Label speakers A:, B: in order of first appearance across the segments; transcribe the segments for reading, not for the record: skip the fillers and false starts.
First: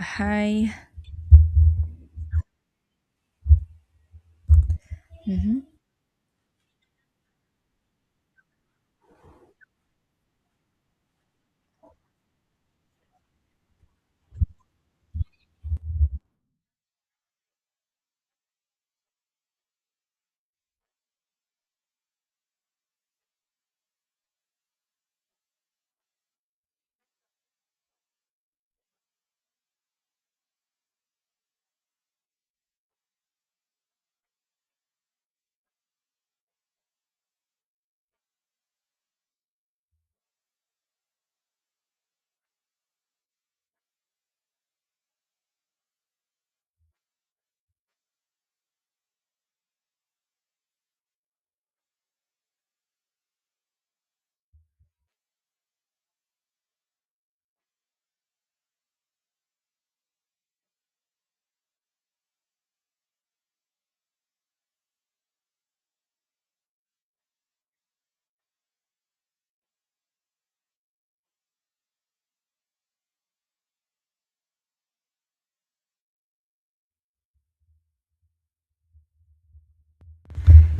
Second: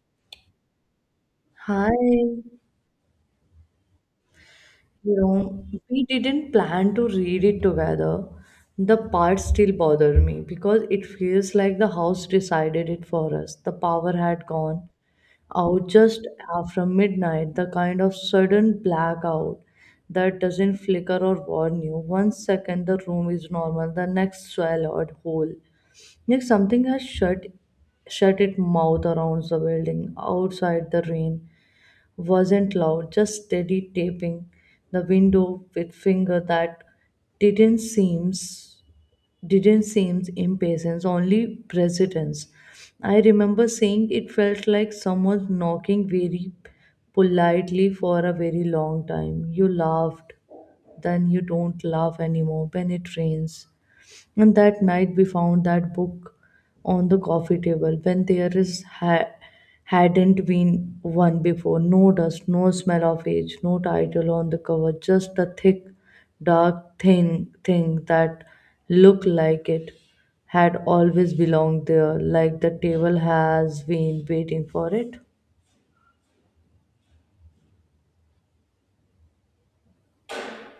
A: Hi.
B: Hi, you
A: hmm
B: we didn't plan to read it together. The parts still bother me because it feels like the house decided it for us. The power had gone out just after midnight, the kind of sudden blackout that doesn't flicker or warn you. One second the room is normal, the next swallowed whole. Like something has shut its mouth around the building. Outside, the rain wasn't loud, just steady, tapping the window with finger that didn't seems didn't seems impatience, only precedence. I remember saying it felt like someone knocking very politely for a very long time. You laughed, then you don't laugh anymore when it rains. And that night we found that book on the coffee table when there hadn't been one before. No dust, no smell of age, no title on the cover, just a thick, dark thing that looked like it had always belonged there, like the table has been waiting for it.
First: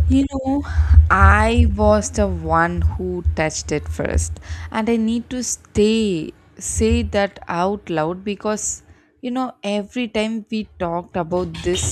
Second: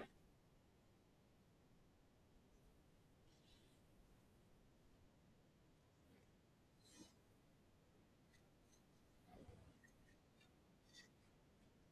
A: You know, I was the one who touched it first, and I need to stay say that out loud because you know every time we talked about this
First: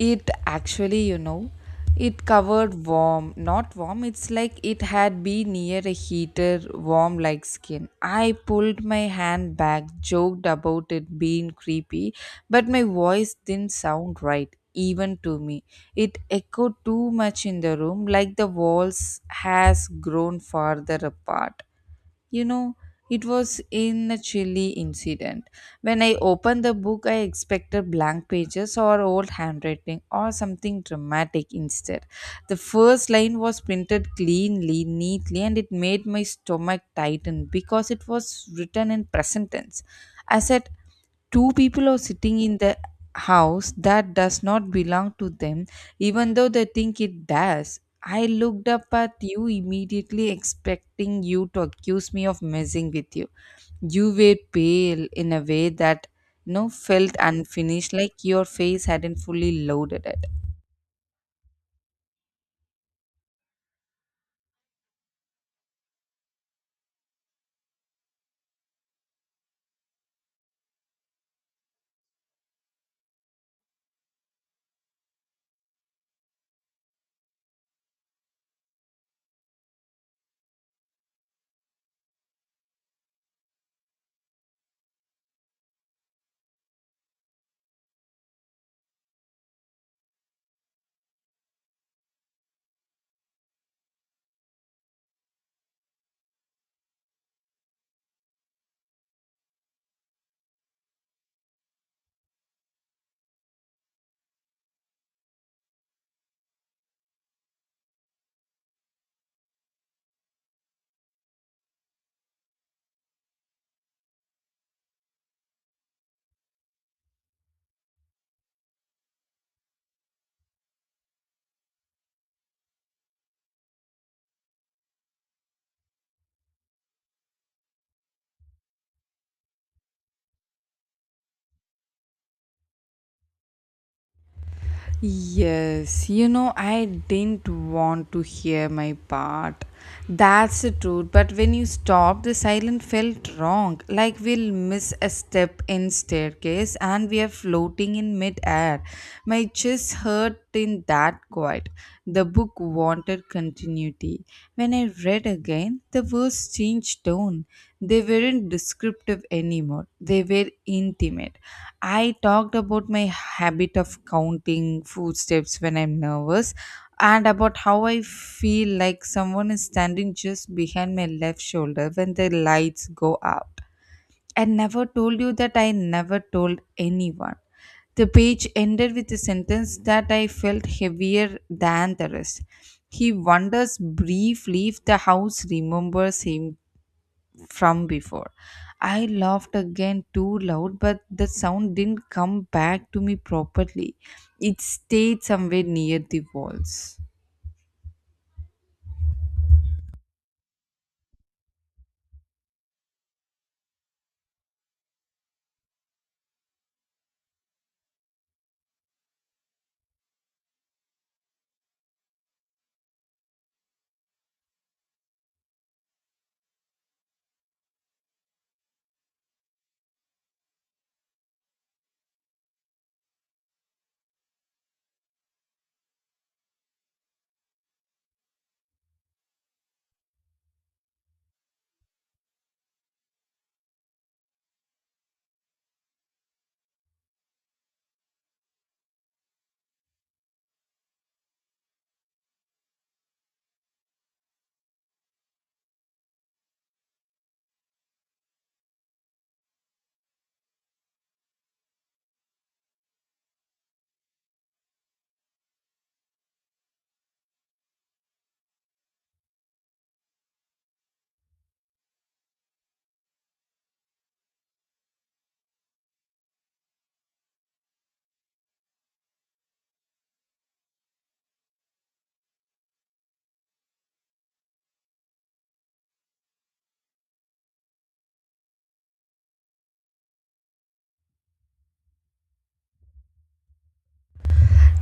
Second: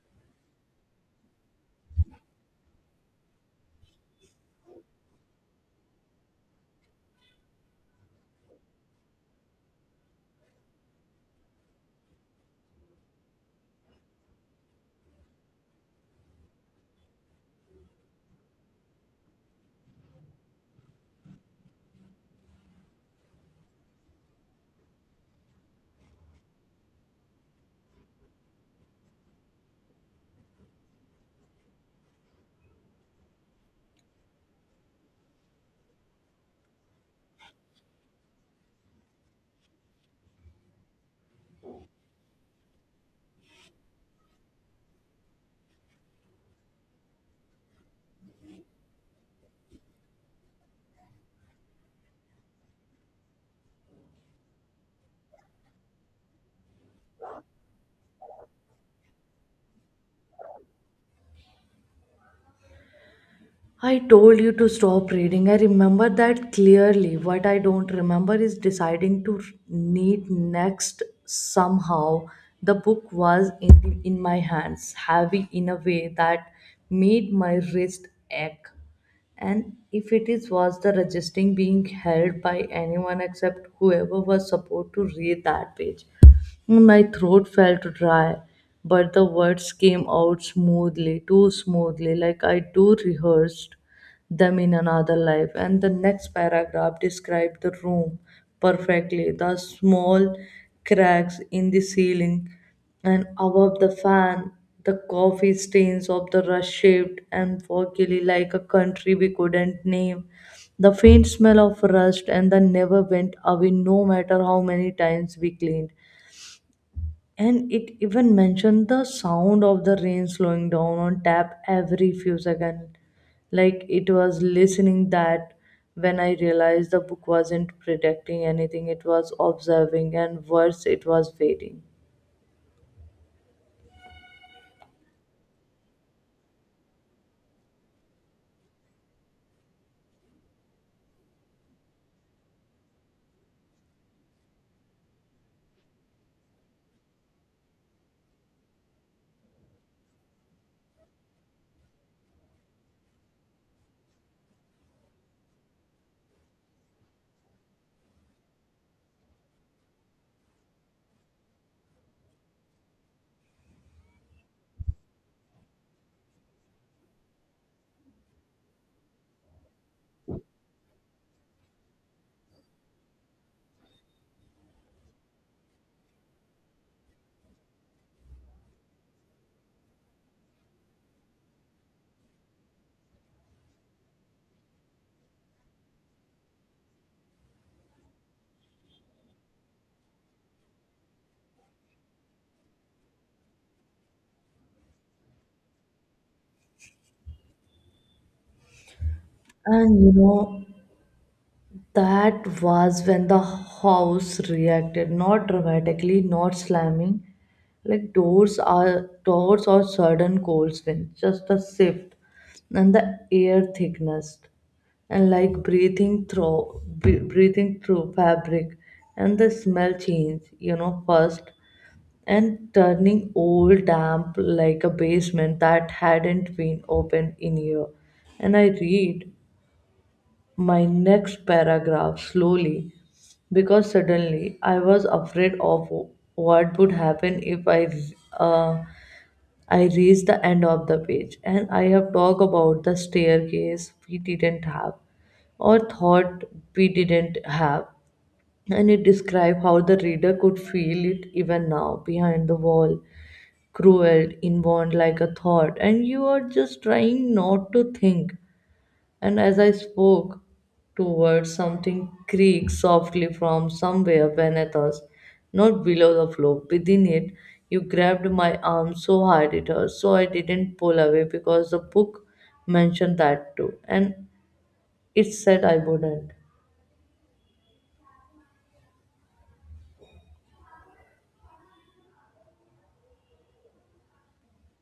A: it actually it covered warm, not warm, it's like it had been near a heater, warm like skin. I pulled my hand back, joked about it being creepy, but my voice didn't sound right, even to me. It echoed too much in the room, like the walls has grown farther apart. You know, it was in a chilly incident. When I opened the book, I expected blank pages or old handwriting or something dramatic instead. The first line was printed cleanly, neatly, and it made my stomach tighten because it was written in present tense. I said, two people are sitting in the house that does not belong to them, even though they think it does. I looked up at you immediately, expecting you to accuse me of messing with you. You were pale in a way that felt unfinished, like your face hadn't fully loaded it.
B: I told you to stop reading. I remember that clearly. What I don't remember is deciding to read next. Somehow the book was in my hands, heavy in a way that made my wrist ache. And if it is was the registering being held by anyone except whoever was supposed to read that page. My throat felt dry, but the words came out smoothly, too smoothly, like I do rehearsed them in another life. And the next paragraph described the room perfectly: the small cracks in the ceiling and above the fan, the coffee stains of the rush shaped and foggy like a country we couldn't name. The faint smell of rust and the never went away no matter how many times we cleaned. And it even mentioned the sound of the rain slowing down on tap every few seconds. Like it was listening. That when I realized the book wasn't predicting anything, it was observing, and worse, it was waiting.
A: Yes, you know, I didn't want to hear my part. That's the truth. But when you stopped, the silence felt wrong. Like we'll miss a step in staircase and we are floating in midair. My chest hurt in that quiet. The book wanted continuity. When I read again, the words changed tone. They weren't descriptive anymore. They were intimate. I talked about my habit of counting footsteps when I'm nervous and about how I feel like someone is standing just behind my left shoulder when the lights go out. I never told you that I never told anyone. The page ended with a sentence that I felt heavier than the rest. He wonders briefly if the house remembers him from before. I laughed again too loud, but the sound didn't come back to me properly. It stayed somewhere near the walls.
B: And you know, That was when the house reacted, not dramatically, not slamming like doors are doors or sudden cold wind, just a shift, and the air thickness, and like breathing through breathing through fabric, and the smell change, first, and turning old damp like a basement that hadn't been opened in year, and I read my next paragraph slowly because suddenly I was afraid of what would happen if uh, I reached the end of the page. And I have talked about the staircase we didn't have or thought we didn't have, and it described how the reader could feel it even now behind the wall, cruel inborn like a thought and you are just trying not to think. And as I spoke towards something, creaked softly from somewhere beneath us, not below the floor, within it. You grabbed my arm so hard it hurt, so I didn't pull away because the book mentioned that too, and it said I wouldn't.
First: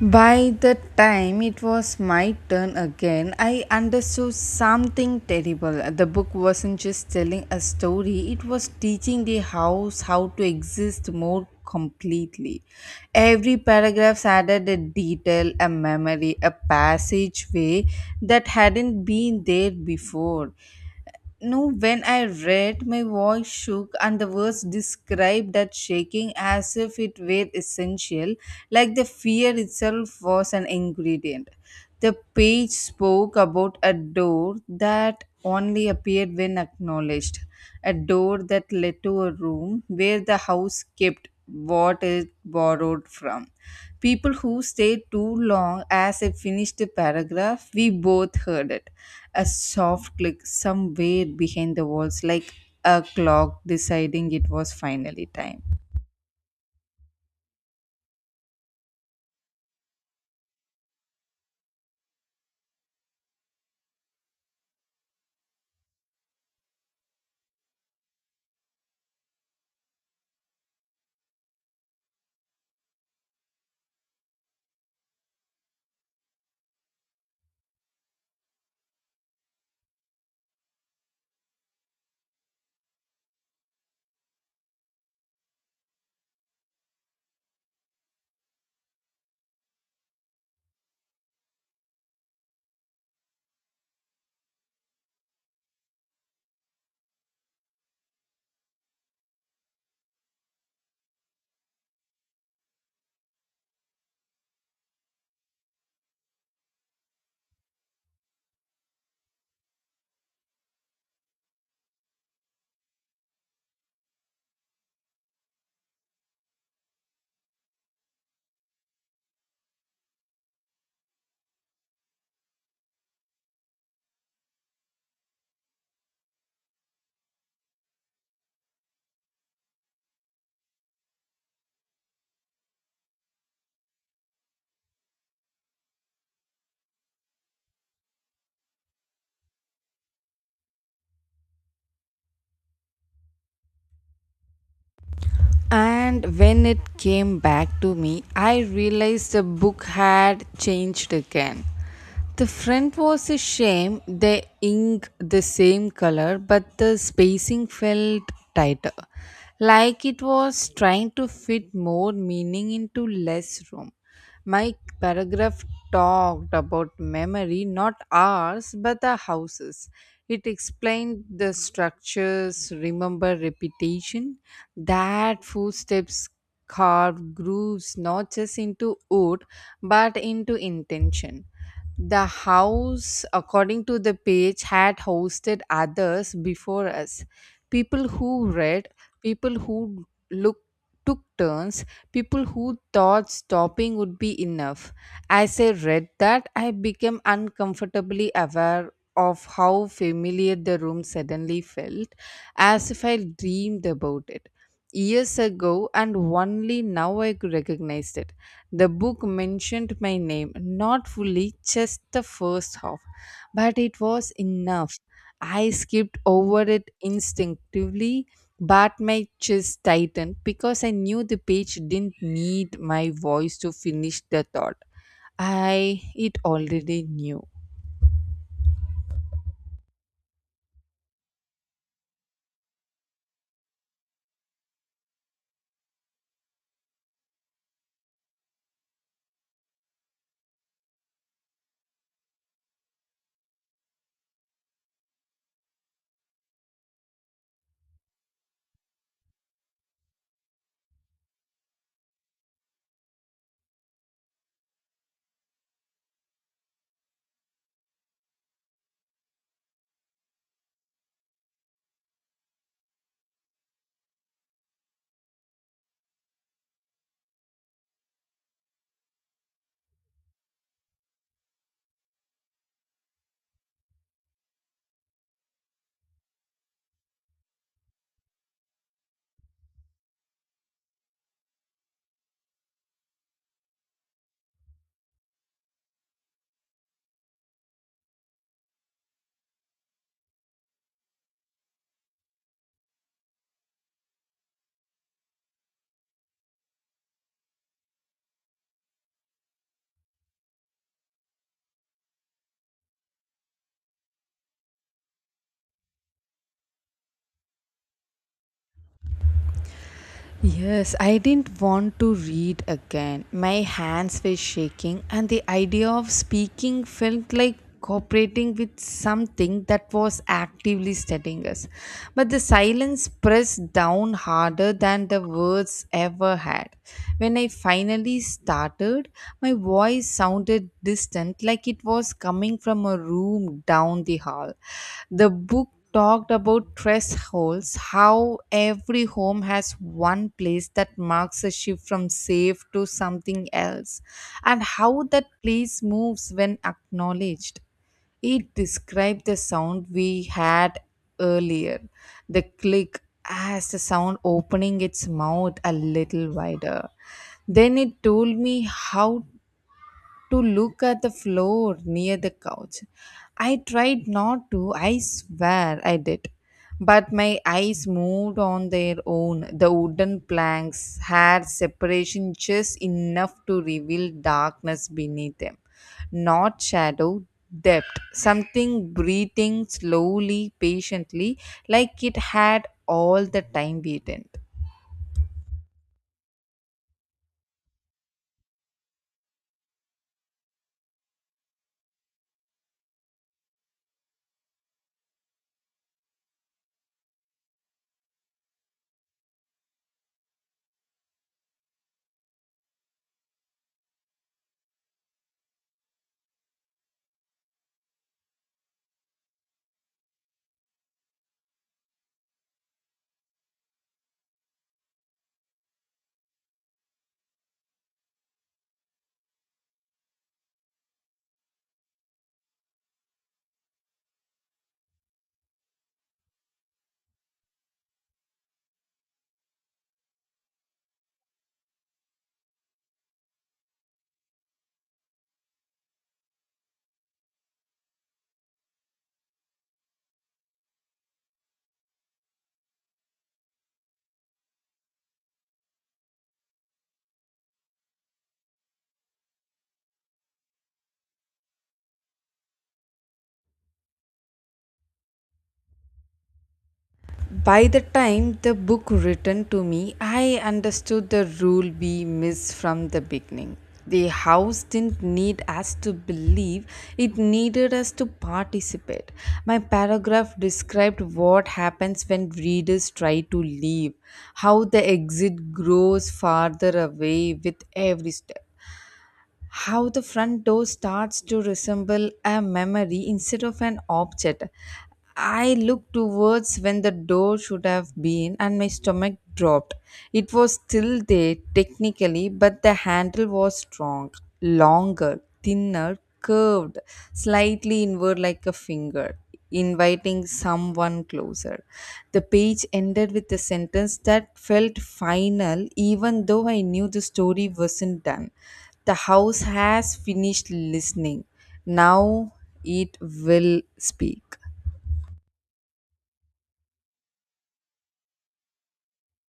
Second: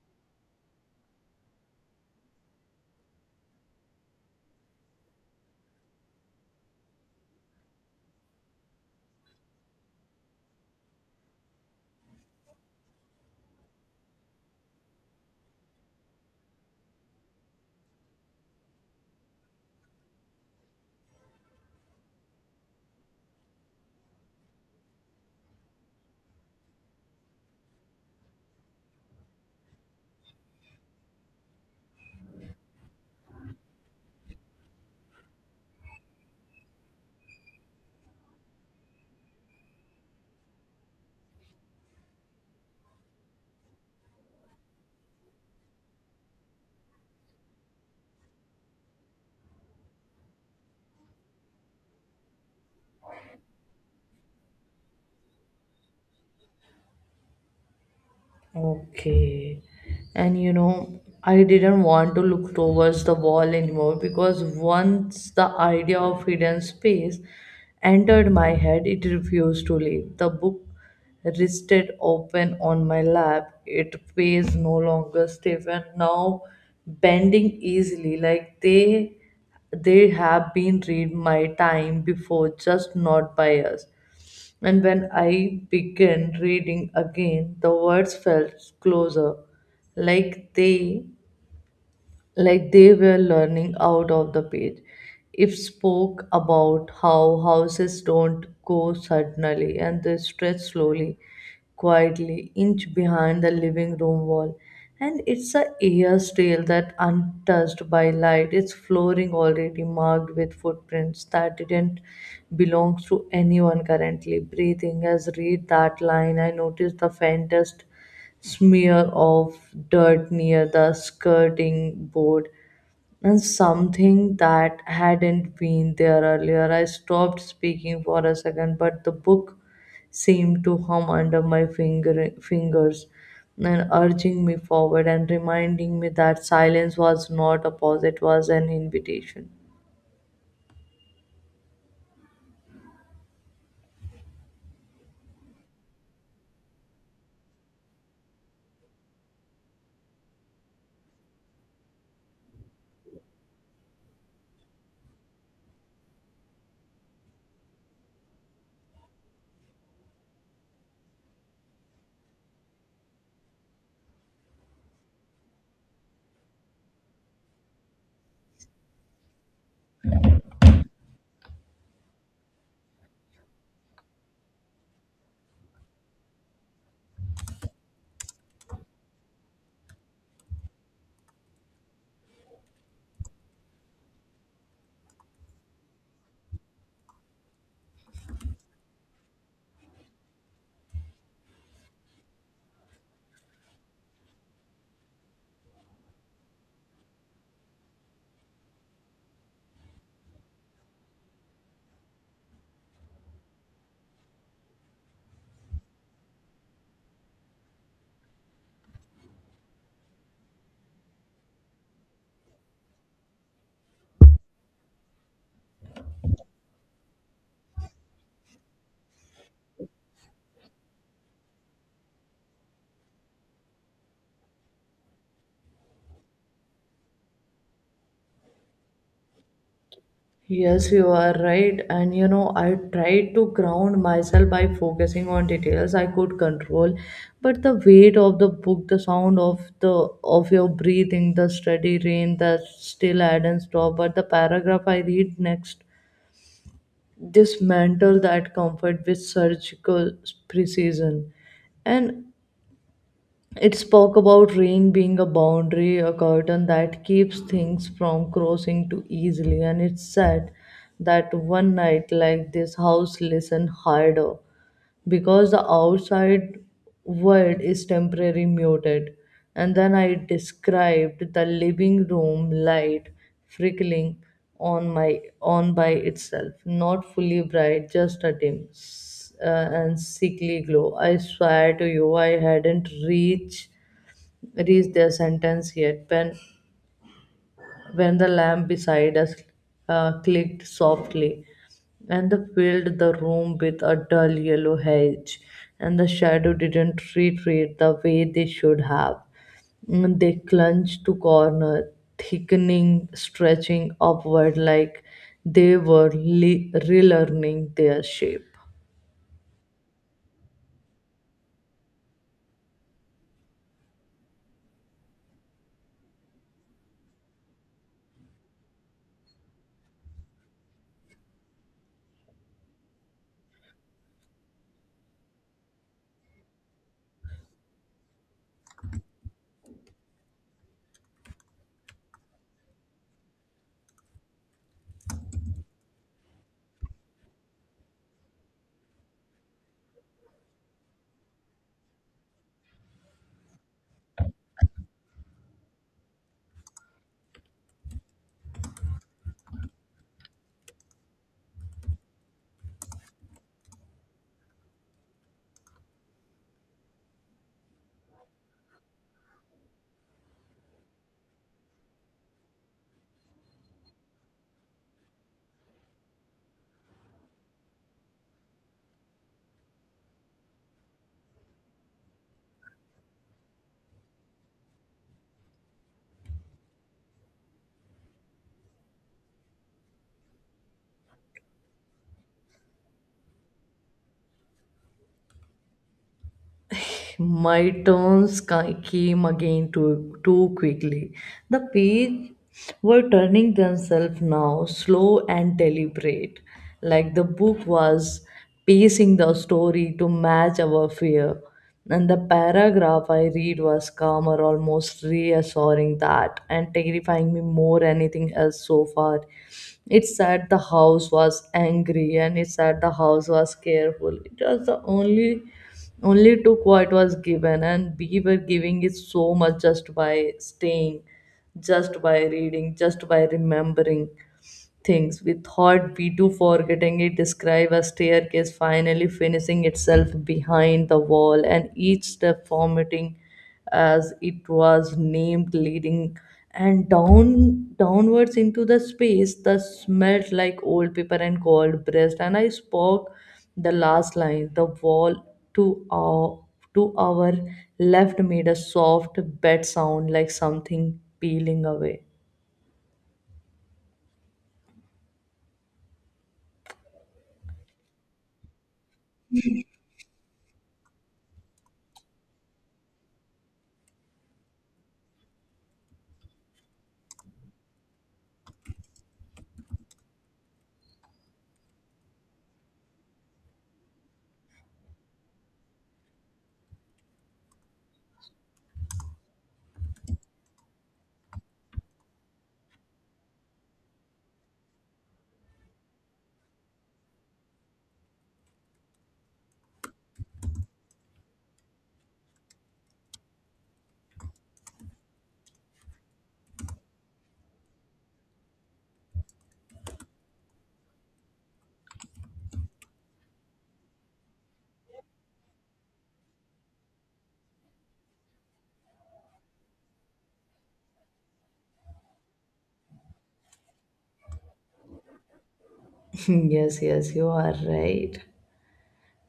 A: By the time it was my turn again, I understood something terrible. The book wasn't just telling a story, it was teaching the house how to exist more completely. Every paragraph added a detail, a memory, a passageway that hadn't been there before. No, when I read, my voice shook, and the words described that shaking as if it were essential, like the fear itself was an ingredient. The page spoke about a door that only appeared when acknowledged, a door that led to a room where the house kept what it borrowed from. People who stayed too long as I finished the paragraph, we both heard it a soft click somewhere behind the walls, like a clock deciding it was finally time.
B: Okay. I didn't want to look towards the wall anymore because once the idea of hidden space entered my head, it refused to leave. The book rested open on my lap. It was no longer stiff and now bending easily, like they have been read my time before, just not by us. And when I began reading again, the words felt closer, like they like they were learning out of the page. It spoke about how houses don't go suddenly and they stretch slowly, quietly, inch behind the living room wall. And it's a air trail that untouched by light, its flooring already marked with footprints that didn't belong to anyone currently breathing. As read that line, I noticed the faintest smear of dirt near the skirting board and something that hadn't been there earlier. I stopped speaking for a second, but the book seemed to hum under my fingers and urging me forward and reminding me that silence was not a pause, it was an invitation.
A: And when it came back to me, I realized the book had changed again. The front was a shame, the ink the same color, but the spacing felt tighter, like it was trying to fit more meaning into less room. My paragraph talked about memory, not ours, but the houses. It explained the structures, remember repetition, that footsteps carve grooves not just into wood but into intention. The house, according to the page, had hosted others before us. People who read, people who look took turns, people who thought stopping would be enough. As I read that, I became uncomfortably aware of how familiar the room suddenly felt, as if I dreamed about it years ago and only now I could recognize it. The book mentioned my name, not fully, just the first half, but it was enough. I skipped over it instinctively, but my chest tightened because I knew the page didn't need my voice to finish the thought. I It already knew.
B: Yes, you are right. I tried to ground myself by focusing on details I could control, but the weight of the book, the sound of the of your breathing, the steady rain that still hadn't stopped, but the paragraph I read next dismantle that comfort with surgical precision. And it spoke about rain being a boundary, a curtain that keeps things from crossing too easily, and it said that one night like this house listened harder because the outside world is temporarily muted. And then I described the living room light flickering on my on by itself, not fully bright, just a and sickly glow. I swear to you, I hadn't reached their sentence yet. When the lamp beside us clicked softly and the filled the room with a dull yellow haze, and the shadow didn't retreat the way they should have. They clung to corner, thickening, stretching upward like they were relearning their shape.
A: Yes, I didn't want to read again. My hands were shaking, and the idea of speaking felt like cooperating with something that was actively studying us. But the silence pressed down harder than the words ever had. When I finally started, my voice sounded distant, like it was coming from a room down the hall. The book talked about thresholds, how every home has one place that marks a shift from safe to something else, and how that place moves when acknowledged. It described the sound we had earlier, the click as the sound opening its mouth a little wider. Then it told me how to look at the floor near the couch. I tried not to, I swear I did. But my eyes moved on their own. The wooden planks had separation just enough to reveal darkness beneath them. Not shadow, depth. Something breathing slowly, patiently, like it had all the time waited.
B: My came again too quickly. The page were turning themselves now, slow and deliberate, like the book was pacing the story to match our fear. And the paragraph I read was calmer, almost reassuring that and terrifying me more anything else so far. It said the house was angry and it said the house was careful. It was the only took what was given, and we were giving it so much just by staying, just by reading, just by remembering things we thought we do forgetting. It describe a staircase finally finishing itself behind the wall, and each step vomiting as it was named, leading and down downwards into the space that smelled like old paper and cold breast. And I spoke the last line. The wall to our to our left made a soft bed sound, like something peeling away.
A: By the time the book written to me I understood the rule we missed from the beginning. The house didn't need us to believe, it needed us to participate. My paragraph described what happens when readers try to leave, how the exit grows farther away with every step, how the front door starts to resemble a memory instead of an object. I looked towards when the door should have been, and my stomach dropped. It was still there technically, but the handle was strong, longer, thinner, curved, slightly inward like a finger, inviting someone closer. The page ended with a sentence that felt final, even though I knew the story wasn't done the house has finished listening. Now it will speak.
B: Yes, yes, you are right.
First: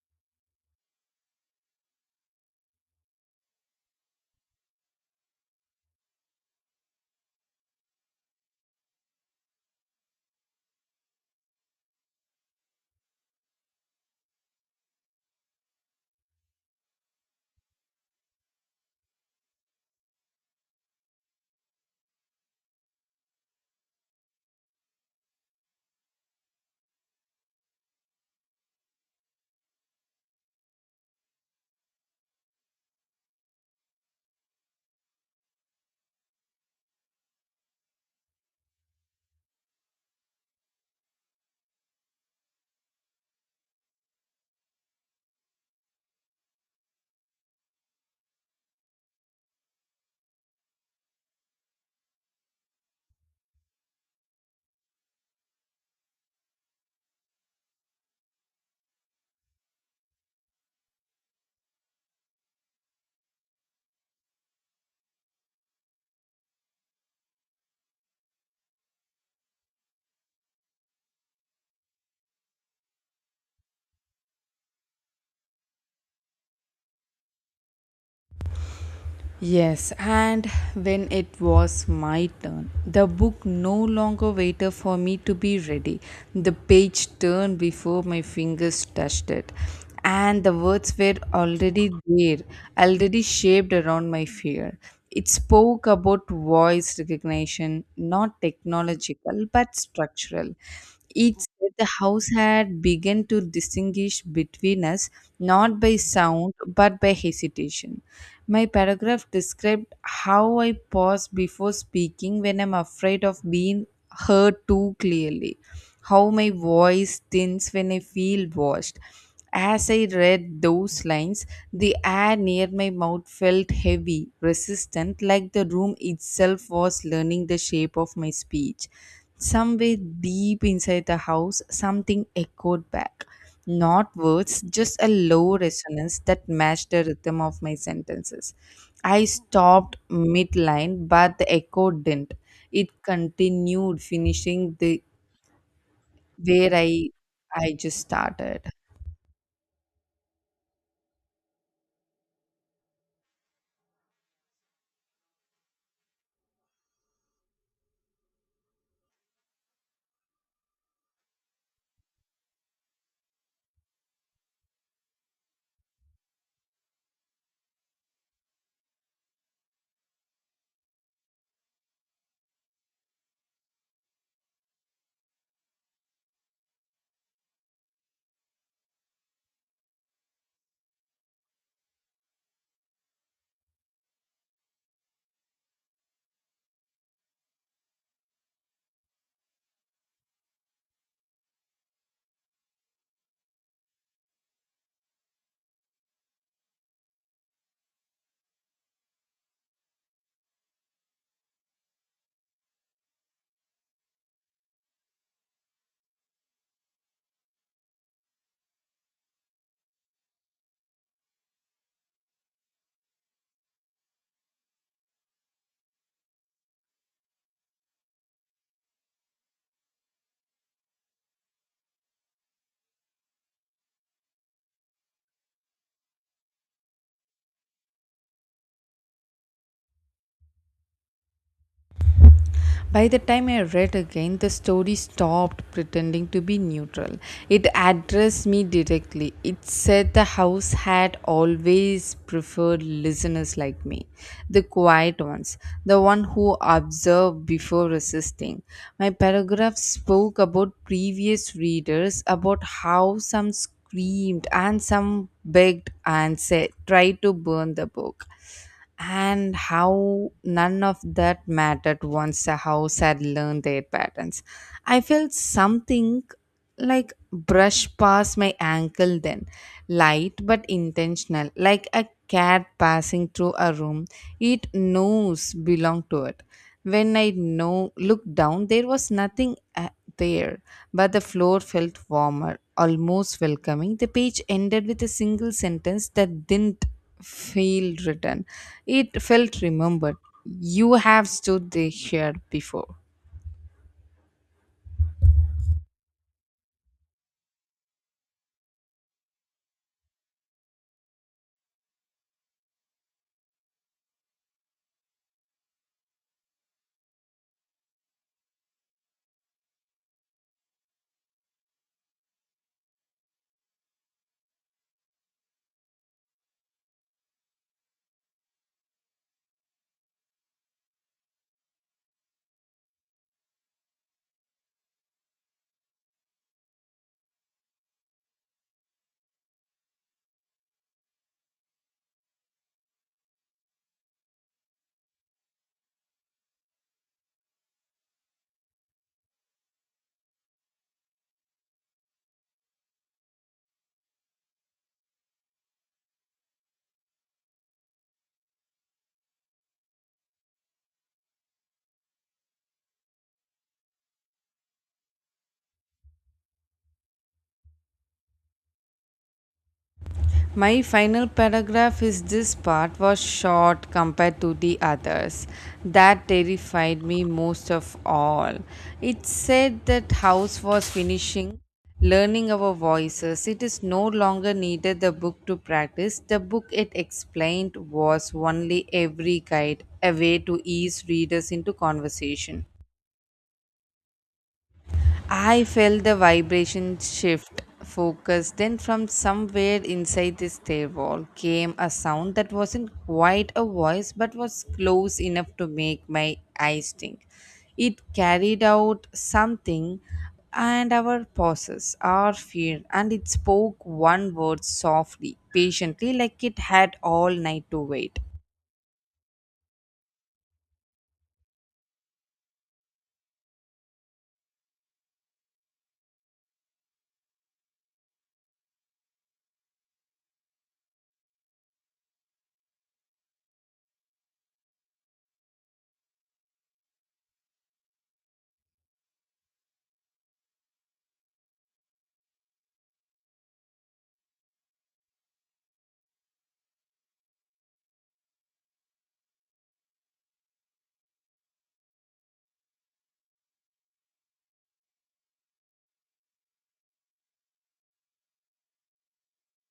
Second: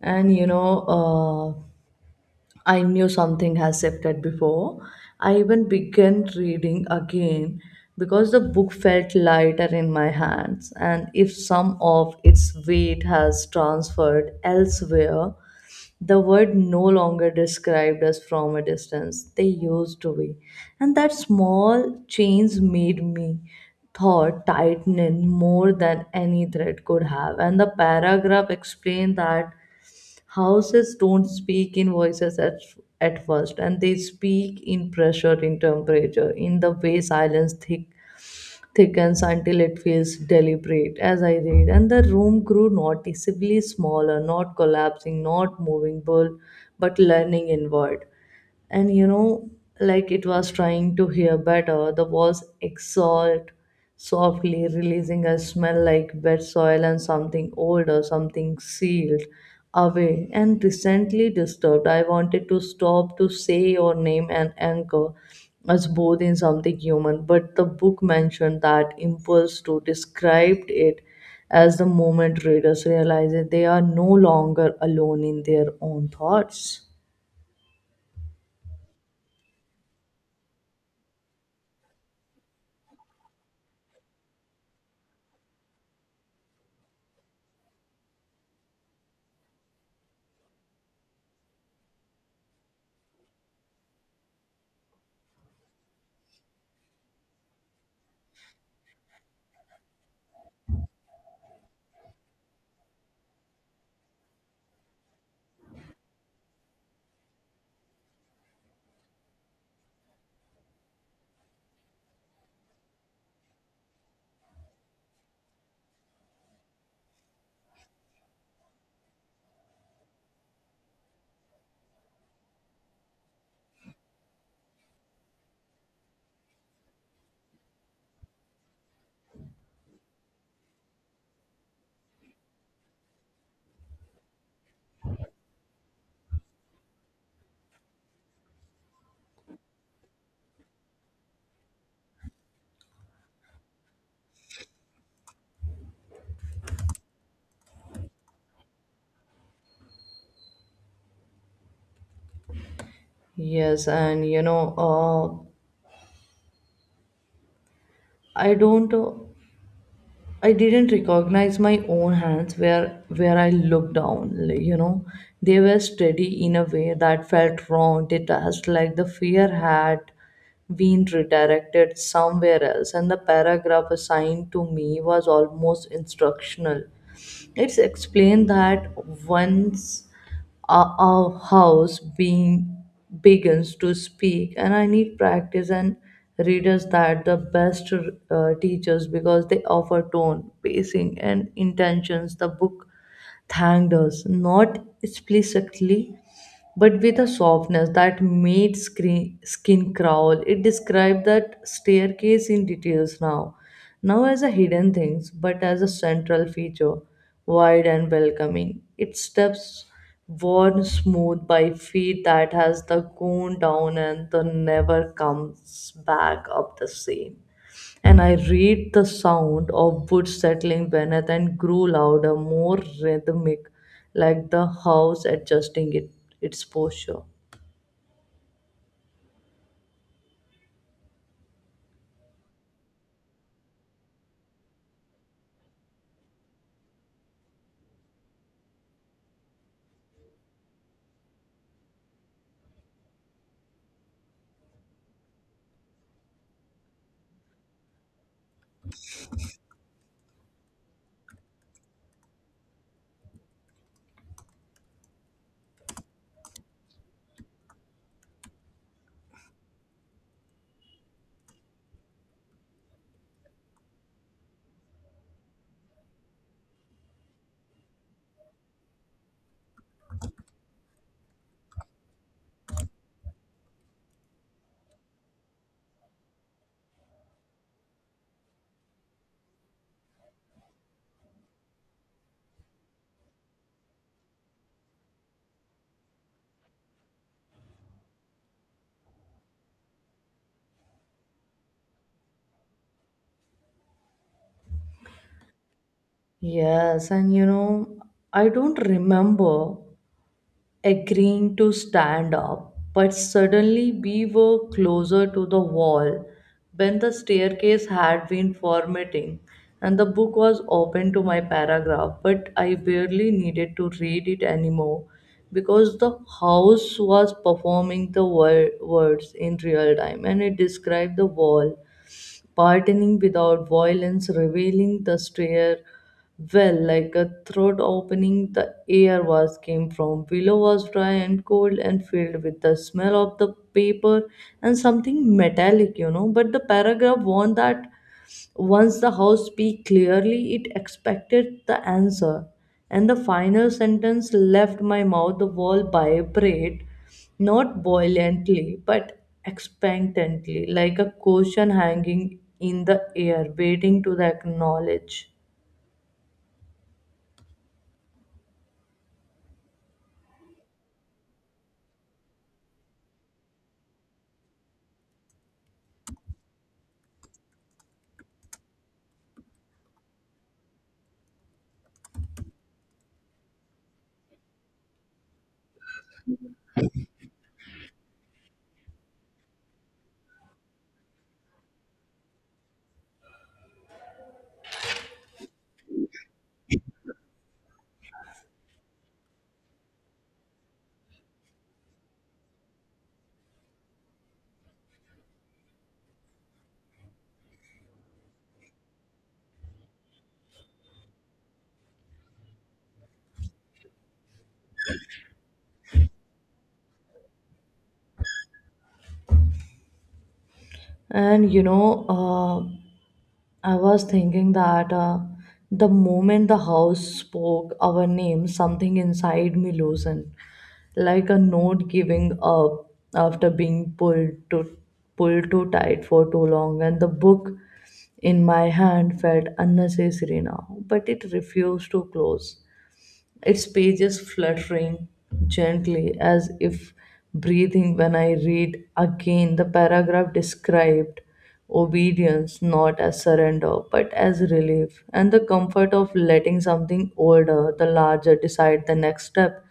B: And I knew something has shifted before. I even began reading again because the book felt lighter in my hands. And if some of its weight has transferred elsewhere, the word no longer described us from a distance. They used to be. And that small change made me thought tighten in more than any thread could have. And the paragraph explained that houses don't speak in voices at first, and they speak in pressure, in temperature, in the way silence thickens until it feels deliberate. As I read, and the room grew noticeably smaller, not collapsing, not moving, but learning inward. And you know Like it was trying to hear better, the walls exhaled softly, releasing a smell like wet soil and something old or something sealed away and recently disturbed. I wanted to stop, to say or name and anchor us both in something human, but the book mentioned that impulse to described it as the moment readers realize that they are no longer alone in their own thoughts.
A: Yes, and when it was my turn, the book no longer waited for me to be ready. The page turned before my fingers touched it, and the words were already there, already shaped around my fear. It spoke about voice recognition, not technological but structural. It said the house had begun to distinguish between us not by sound but by hesitation. My paragraph described how I pause before speaking when I'm afraid of being heard too clearly, how my voice thins when I feel watched, as I read those lines, the air near my mouth felt heavy, resistant, like the room itself was learning the shape of my speech. Somewhere deep inside the house, something echoed back. Not words, just a low resonance that matched the rhythm of my sentences. I stopped midline, but the echo didn't. It continued, finishing the where I just started.
B: Yes, and you know, I don't, I didn't recognize my own hands where I looked down. They were steady in a way that felt wrong, detached, like the fear had been redirected somewhere else. And the paragraph assigned to me was almost instructional. It's explained that once a, a house being begins to speak, and I need practice and readers that the best teachers because they offer tone, pacing, and intentions. The book thanked us not explicitly, but with a softness that made skin crawl. It described that staircase in now as a hidden thing, but as a central feature, wide and welcoming. Its steps worn smooth by feet that has the gone down and the never comes back up the same. And I read the sound of wood settling beneath and grew louder, more rhythmic, like the house adjusting its posture.
A: By the time I read again, the story stopped pretending to be neutral. It addressed me directly. It said the house had always preferred listeners like me, the quiet ones, the one who observed before resisting. My paragraph spoke about previous readers, about how some screamed and some begged and said, tried to burn the book and how none of that mattered once the house had learned their patterns. I felt something like brush past my ankle then, light but intentional, like a cat passing through a room. It knows belong to it. When I no looked down, there was nothing there, but the floor felt warmer, almost welcoming. The page ended with a single sentence that didn't feel written. It felt remembered. You have stood there here before.
B: Yes, and you know, I don't remember agreeing to stand up, but suddenly we were closer to the wall when the staircase had been formatting, and the book was open to my paragraph, but I barely needed to read it anymore because the house was performing the words in real time. And it described the wall pardoning without violence, revealing the stair well like a throat opening. The air was came from below was dry and cold and filled with the smell of the paper and something metallic. But the paragraph warned that once the house speaks clearly, it expected the answer. And the final sentence left my mouth. The wall vibrate, not violently, but expectantly, like a question hanging in the air, waiting to the acknowledge.
A: My final paragraph is this part was short compared to the others. That terrified me most of all. It said that house was finishing learning our voices. It is no longer needed the book to practice. The book it explained was only every guide, a way to ease readers into conversation. I felt the vibration shift focus. Then, from somewhere inside the stairwell, came a sound that wasn't quite a voice but was close enough to make my eyes think. It carried out something and our pauses, our fear, and it spoke one word softly, patiently, like it had all night to wait.
B: And you know, uh, I was thinking that the moment the house spoke our name, something inside me loosened, like a note giving up after being pulled too tight for too long, and the book in my hand felt unnecessary now, but it refused to close, its pages fluttering gently as if breathing. When I read again, the paragraph described obedience not as surrender but as relief and the comfort of letting something older, the larger, decide the next step.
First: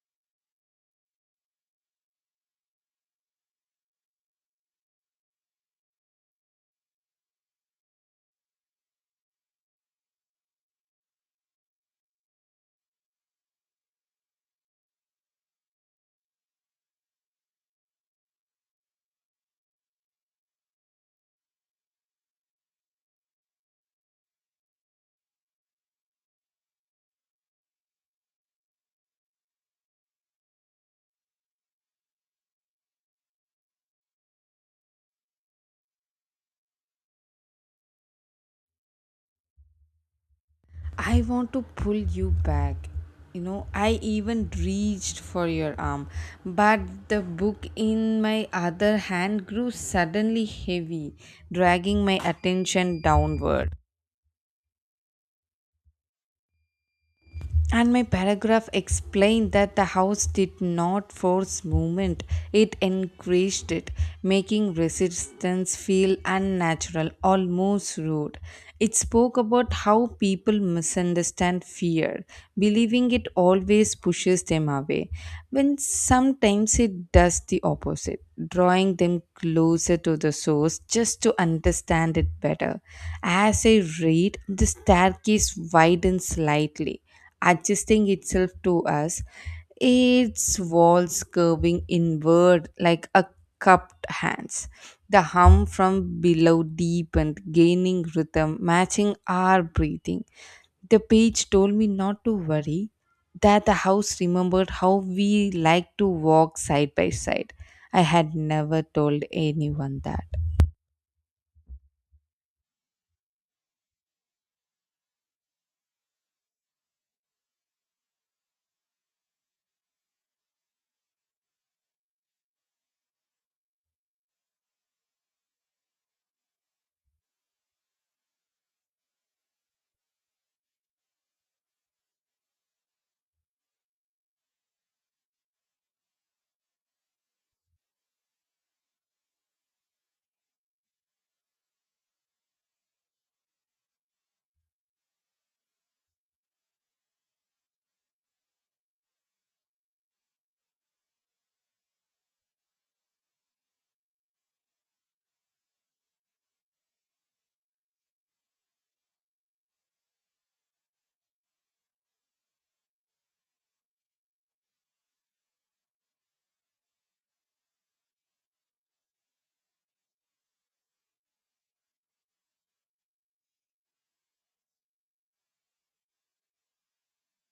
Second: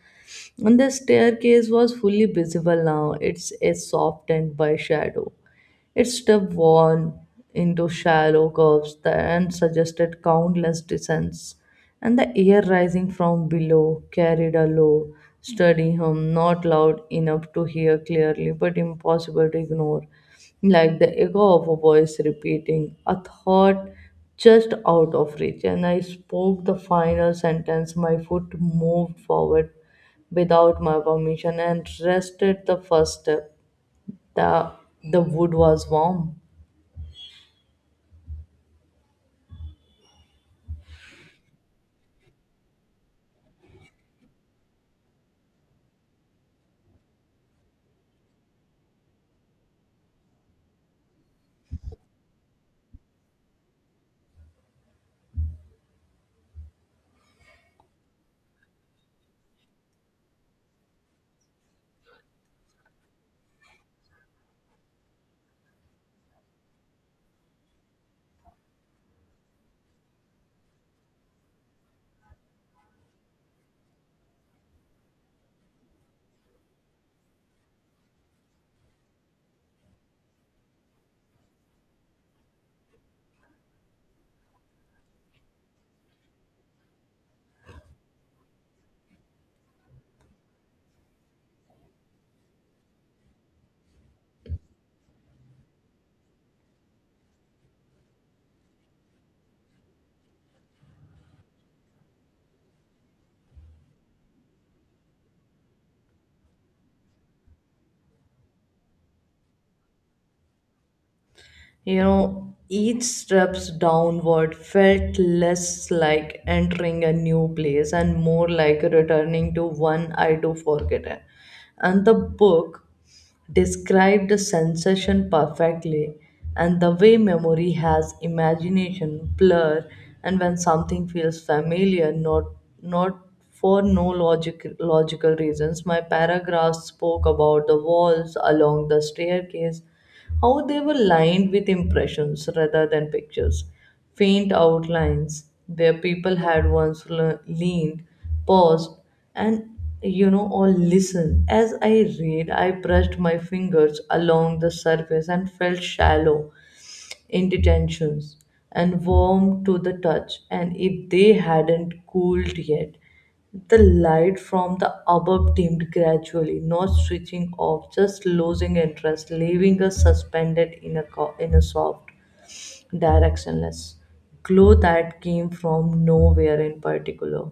B: And the staircase was fully visible now, its a softened by shadow. It's devolved into shallow curves and suggested countless descents, and the air rising from below carried a low, steady hum, not loud enough to hear clearly, but impossible to ignore, like the echo of a voice repeating a thought just out of reach. And I spoke the final sentence, my foot moved forward without my permission and rested the first step, the, the wood was warm.
A: I want to pull you back. You know, I even reached for your arm, but the book in my other hand grew suddenly heavy, dragging my attention downward. And my paragraph explained that the house did not force movement, it encouraged it, making resistance feel unnatural, almost rude. It spoke about how people misunderstand fear, believing it always pushes them away, when sometimes it does the opposite, drawing them closer to the source just to understand it better. As I read, the staircase widened slightly adjusting itself to us, its walls curving inward like a cupped hands. The hum from below deepened, gaining rhythm, matching our breathing. The page told me not to worry, that the house remembered how we liked to walk side by side. I had never told anyone that.
B: You know, each steps downward felt less like entering a new place and more like returning to one I do forgotten. And the book described the sensation perfectly, and the way memory has imagination blur, and when something feels familiar, not for no logical reasons. My paragraphs spoke about the walls along the staircase, how they were lined with impressions rather than pictures, faint outlines where people had once leaned, paused, and, you know, or listened. As I read, I brushed my fingers along the surface and felt shallow indentations, and warm to the touch. And if they hadn't cooled yet, the light from the above dimmed gradually, not switching off, just losing interest, leaving us suspended in in a soft, directionless glow that came from nowhere in particular.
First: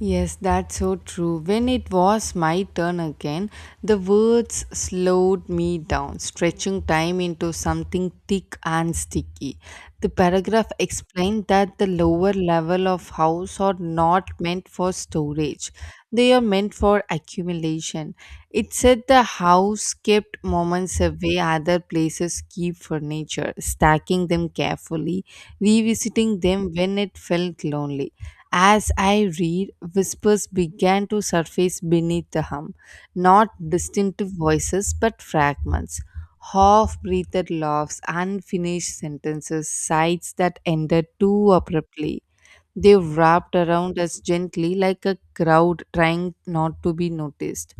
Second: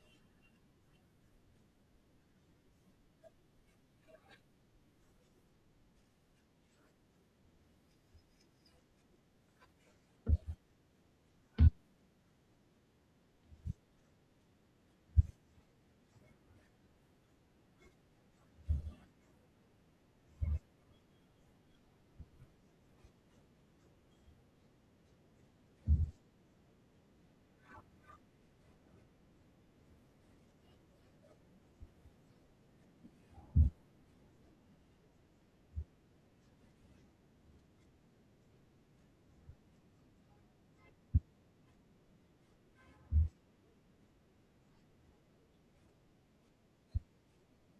A: Yes, that's so true. When it was my turn again, the words slowed me down, stretching time into something thick and sticky. The paragraph explained that the lower level of house are not meant for storage, they are meant for accumulation. It said the house kept moments away, other places keep furniture, stacking them carefully, revisiting them when it felt lonely. As I read, whispers began to surface beneath the hum, not distinctive voices but fragments. Half breathed laughs, unfinished sentences, sighs that ended too abruptly. They wrapped around us gently like a crowd trying not to be noticed.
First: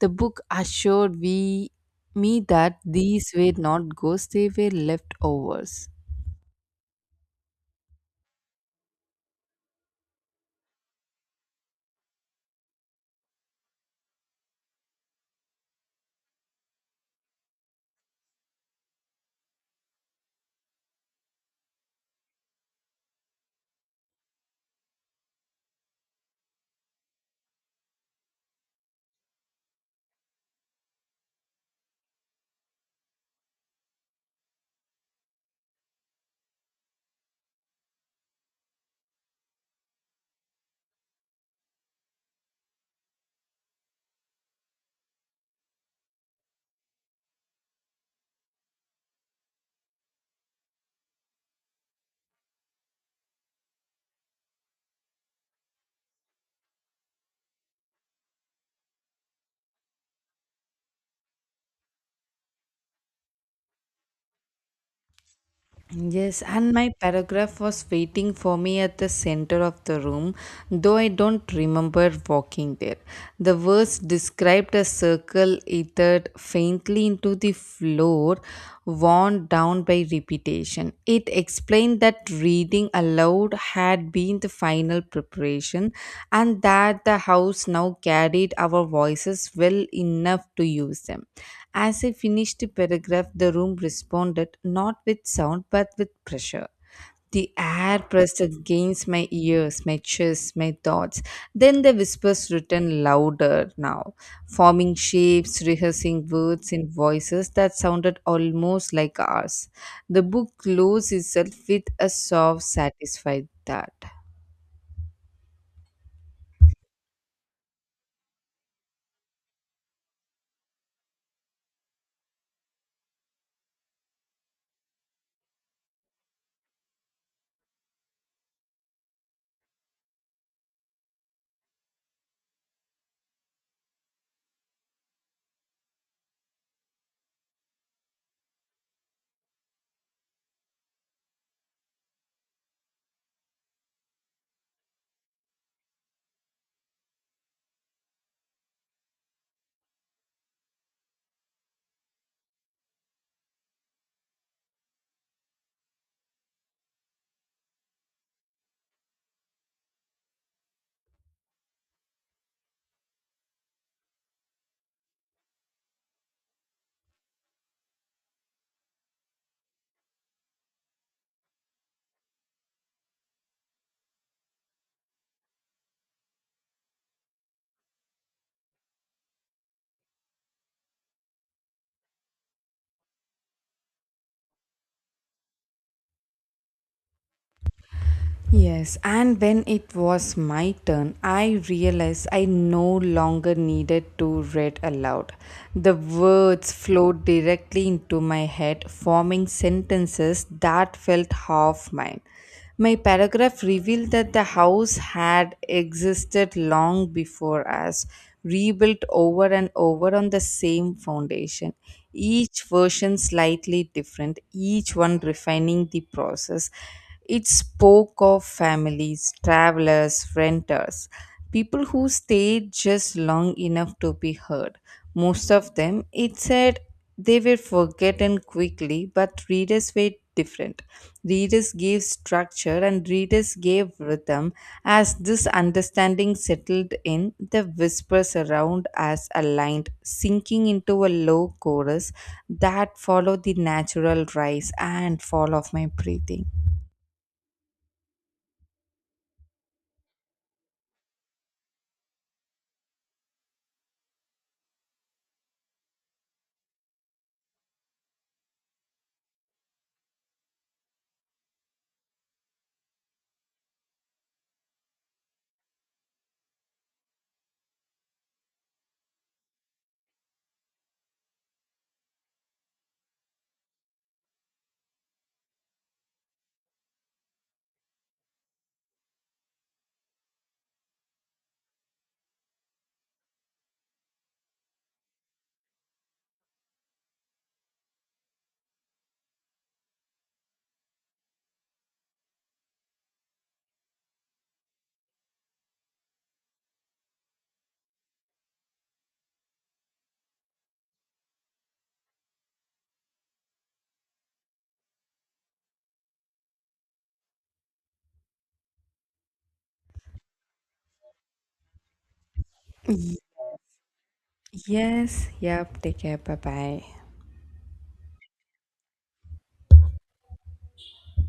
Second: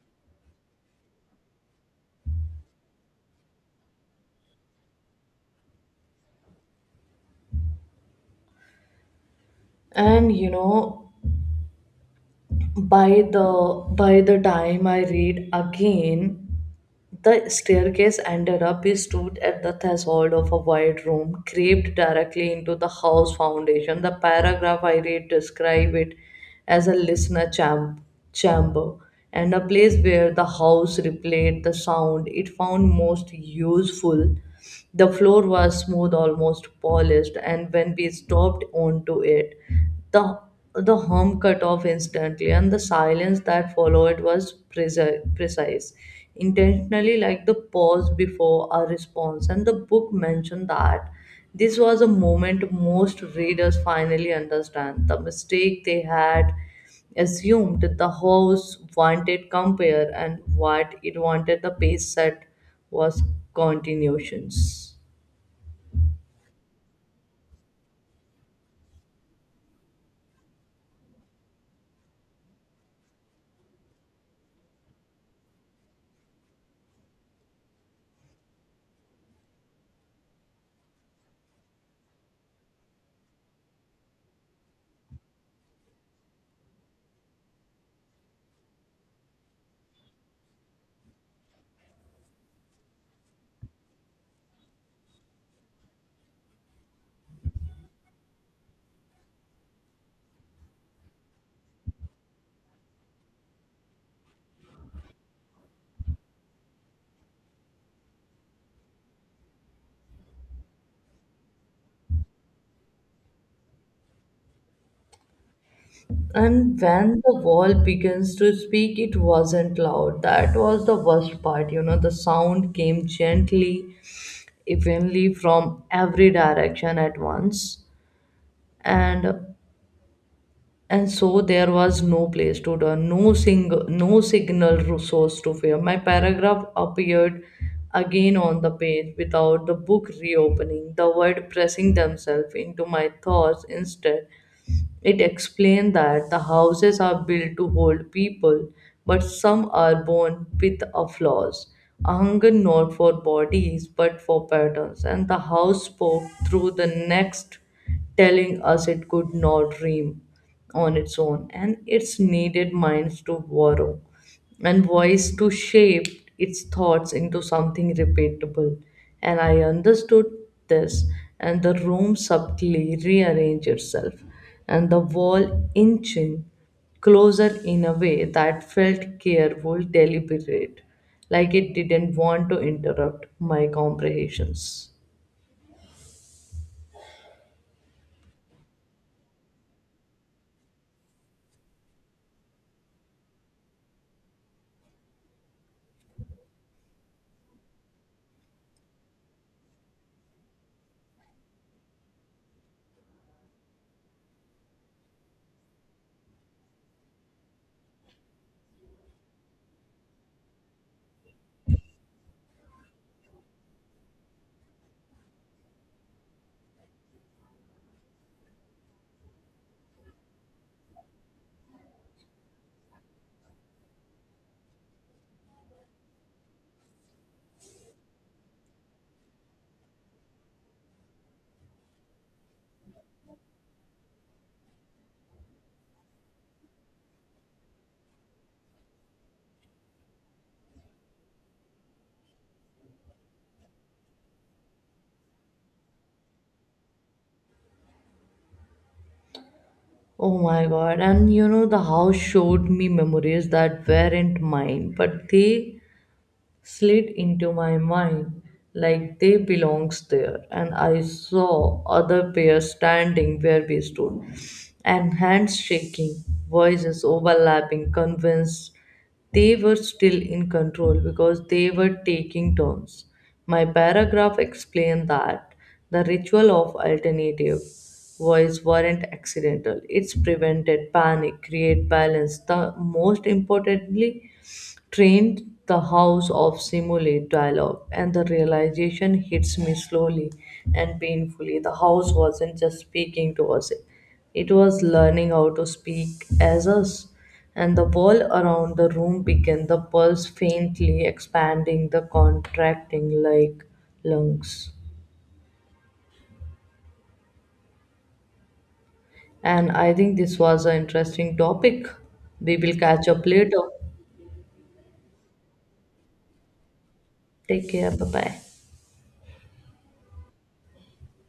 A: The book assured me that these were not ghosts, they were leftovers.
B: And you know, by the time I read again, the staircase ended up. We stood at the threshold of a wide room crept directly into the house foundation. The paragraph I read described it as a chamber, and a place where the house replayed the sound it found most useful. The floor was smooth, almost polished, and when we stopped onto it, the the hum cut off instantly, and the silence that followed was precise, intentionally, like the pause before a response. And the book mentioned that this was a moment most readers finally understand the mistake they had assumed the house wanted compare, and what it wanted, the pace set, was continuations.
A: Yes, and my paragraph was waiting for me at the center of the room, though I don't remember walking there. The verse described a circle ethered faintly into the floor, worn down by repetition. It explained that reading aloud had been the final preparation, and that the house now carried our voices well enough to use them. As I finished the paragraph, the room responded not with sound but with pressure. The air pressed against my ears, my chest, my thoughts. Then the whispers returned louder now, forming shapes, rehearsing words in voices that sounded almost like ours. The book closed itself with a soft, satisfied thud.
B: And when the wall begins to speak, it wasn't loud. That was the worst part. You know, the sound came gently, evenly, from every direction at once. And and so there was no place to turn, no no signal source to fear. My paragraph appeared again on the page without the book reopening, the word pressing themselves into my thoughts instead. It explained that the houses are built to hold people, but some are born with a flaws, a hunger not for bodies but for patterns. And the house spoke through the next, telling us it could not dream on its own, and its needed minds to borrow and voice to shape its thoughts into something repeatable. And I understood this, and the room subtly rearranged itself, and the wall inching closer in a way that felt careful, deliberate, like it didn't want to interrupt my comprehensions.
A: Yes, and when it was my turn, I realized I no longer needed to read aloud. The words flowed directly into my head, forming sentences that felt half mine. My paragraph revealed that the house had existed long before us, rebuilt over and over on the same foundation, each version slightly different, each one refining the process. It spoke of families, travelers, renters, people who stayed just long enough to be heard. Most of them, it said they were forgotten quickly, but readers were different. Readers gave structure and readers gave rhythm. As this understanding settled in, the whispers around us aligned, sinking into a low chorus that followed the natural rise and fall of my breathing.
B: Oh my god, and you know, the house showed me memories that weren't mine, but they slid into my mind like they belongs there. And I saw other pairs standing where we stood, and hands shaking, voices overlapping, convinced they were still in control because they were taking turns. My paragraph explained that the ritual of alternative voice weren't accidental, it's prevented panic, create balance, the most importantly, trained the house of simulate dialogue. And the realization hits me slowly and painfully, the house wasn't just speaking to us, it was learning how to speak as us. And the wall around the room began the pulse, faintly expanding the contracting like lungs. And I think this was an interesting topic, we will catch up later.
A: Yes, yep. Take care. Bye bye.
B: Take care, bye bye.